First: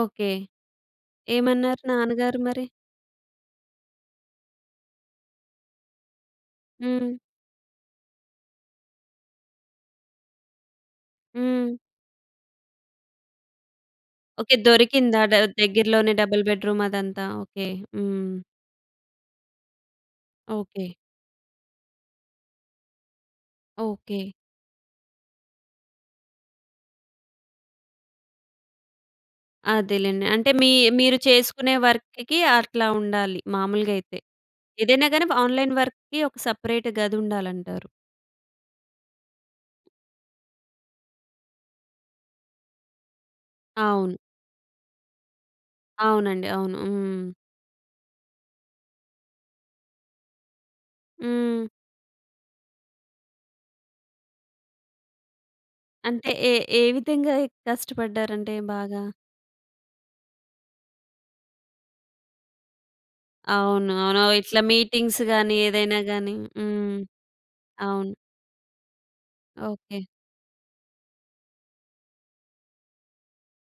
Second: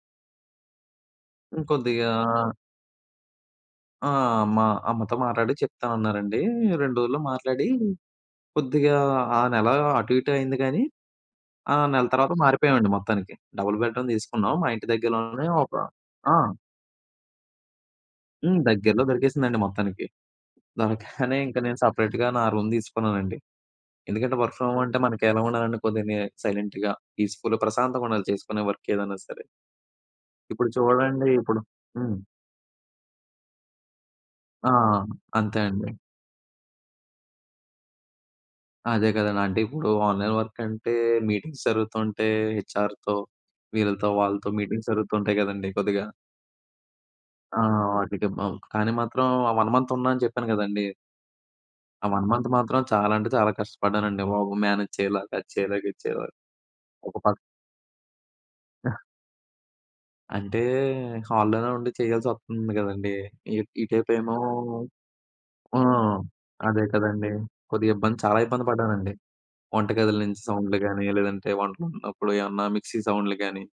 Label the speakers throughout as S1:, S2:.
S1: Okay. ఏమన్నారు
S2: ఇంకొద్దిగా
S1: నాన్నగారు మరి?
S2: ఆ! మా అమ్మతో మాట్లాడి చెప్తామన్నారండి. 2
S1: హ్మ్.
S2: రోజులో మాట్లాడి. కొద్దిగా ఆ నెల అటు ఇటు అయింది కానీ,
S1: హ్మ్.
S2: ఆ నెల తర్వాత మారిపోయామండి మొత్తానికి. డబుల్ బెడ్‌రూమ్
S1: ఓకే
S2: తీసుకున్నాం. మా ఇంటి
S1: దొరికిందా ద
S2: దగ్గరలోనే, ఒక
S1: దగ్గరలోనే
S2: ఆ!
S1: డబుల్ బెడ్‌రూమ్ అదంతా ఓకే. హ్మ్.
S2: హ్మ్. దగ్గరలో దొరికేసిందండి మొత్తానికి.
S1: ఓకే.
S2: దొరగ్గనే ఇంకా నేను సెపరేట్‌గా నా రూమ్ తీసుకున్నానండి.
S1: ఓకే.
S2: ఎందుకంటే వర్క్ ఫ్రమ్ హోమ్ అంటే మనకి ఎలా ఉండాలంటే, కొద్దిగా ని సైలెంట్‌గా పీస్‌ఫుల్‌గా ప్రశాంతంగా ఉండాలి చేసుకునే వర్క్ ఏదైనా సరే.
S1: అదేలేండి. అంటే
S2: ఇప్పుడు
S1: మీ మీరు
S2: చూడండి. ఇప్పుడు
S1: చేసుకునే
S2: హ్మ్.
S1: వర్క్‌కి అట్లా ఉండాలి మామూలుగా అయితే.
S2: ఆ!
S1: ఏదైనా గాని
S2: అంతే
S1: ఆన్‌లైన్
S2: అండి.
S1: వర్క్‌కి ఒక సెపరేట్ గది ఉండాలంటారు.
S2: అదే కదండి .అంటే ఇప్పుడు ఆన్‌లైన్ వర్క్ అంటే మీటింగ్స్ జరుగుతుంటే, హెచ్ఆర్‌తో వీళ్ళతో
S1: అవును.
S2: వాళ్ళతో మీటింగ్స్ జరుగుతుంటాయి కదండీ కొద్దిగా.
S1: అవునండి. అవును. హ్మ్.
S2: ఆ! వాటికి బ కానీ మాత్రం ఆ 1 మంత్ ఉన్నా అని చెప్పాను కదండీ...
S1: హ్మ్.
S2: ఆ 1 మంత్ మాత్రం చాలా అంటే చాలా కష్టపడ్డానండి బాబు! మేనేజ్ చేయలేక! అది చేయలేక ఇది
S1: అంటే
S2: చేయలేక!
S1: ఏ, ఏ
S2: ఒక
S1: విధంగా
S2: పక్
S1: కష్టపడ్డారంటే బాగా?
S2: అంటే హాల్లోనే ఉండి చేయాల్సి వస్తుంది కదండీ!
S1: అవును. అవును.
S2: ఇటేపేమో
S1: ఇట్లా మీటింగ్స్ గాని
S2: హ్మ్. ఆ!
S1: ఏదైనా గాని.
S2: అదే
S1: హ్మ్.
S2: కదండీ. కొద్దిగా
S1: అవును.
S2: ఇబ్బంది చాలా ఇబ్బంది పడ్డానండి. వంట
S1: ఓకే.
S2: గదిల నుంచి సౌండ్‌లు కానీ లేదంటే వంటలున్నప్పుడు ఏమన్నా మిక్సీ సౌండ్‌లు కాని,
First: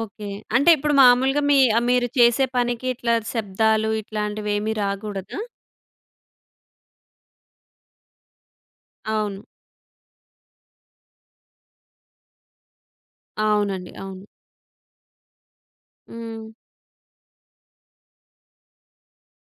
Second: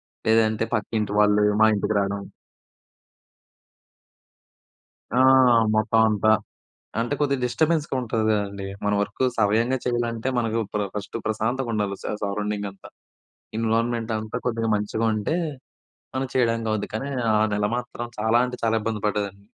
S1: ఓకే.
S2: లేదంటే
S1: అంటే ఇప్పుడు
S2: పక్కింటి
S1: మాములుగా
S2: వాళ్ళు
S1: మీ
S2: మా
S1: ఆహ్,
S2: ఇంటికి
S1: మీరు
S2: రాడం.
S1: చేసే పనికి ఇట్లా శబ్దాలు ఇట్లాంటివేమి
S2: ఆ!
S1: రాకూడదా?
S2: మొత్తం అంతా. అంటే కొద్దిగా డిస్టర్బెన్స్‌గా ఉంటది కదండీ! మన వర్క్
S1: అవును.
S2: సవయంగా చేయాలంటే మనకు ప్ర ఫస్ట్ ప్రశాంతంగా ఉండాలి. స సరౌండింగంతా.
S1: అవునండి.
S2: ఎన్విరాన్మెంట్
S1: అవును.
S2: అంతా కొద్దిగా మంచిగా ఉంటే, మనం
S1: హ్మ్.
S2: చేయడానికి అవుద్ది. కానీ ఆ నెల మాత్రం చాలా అంటే చాలా ఇబ్బంది పడ్డదండి.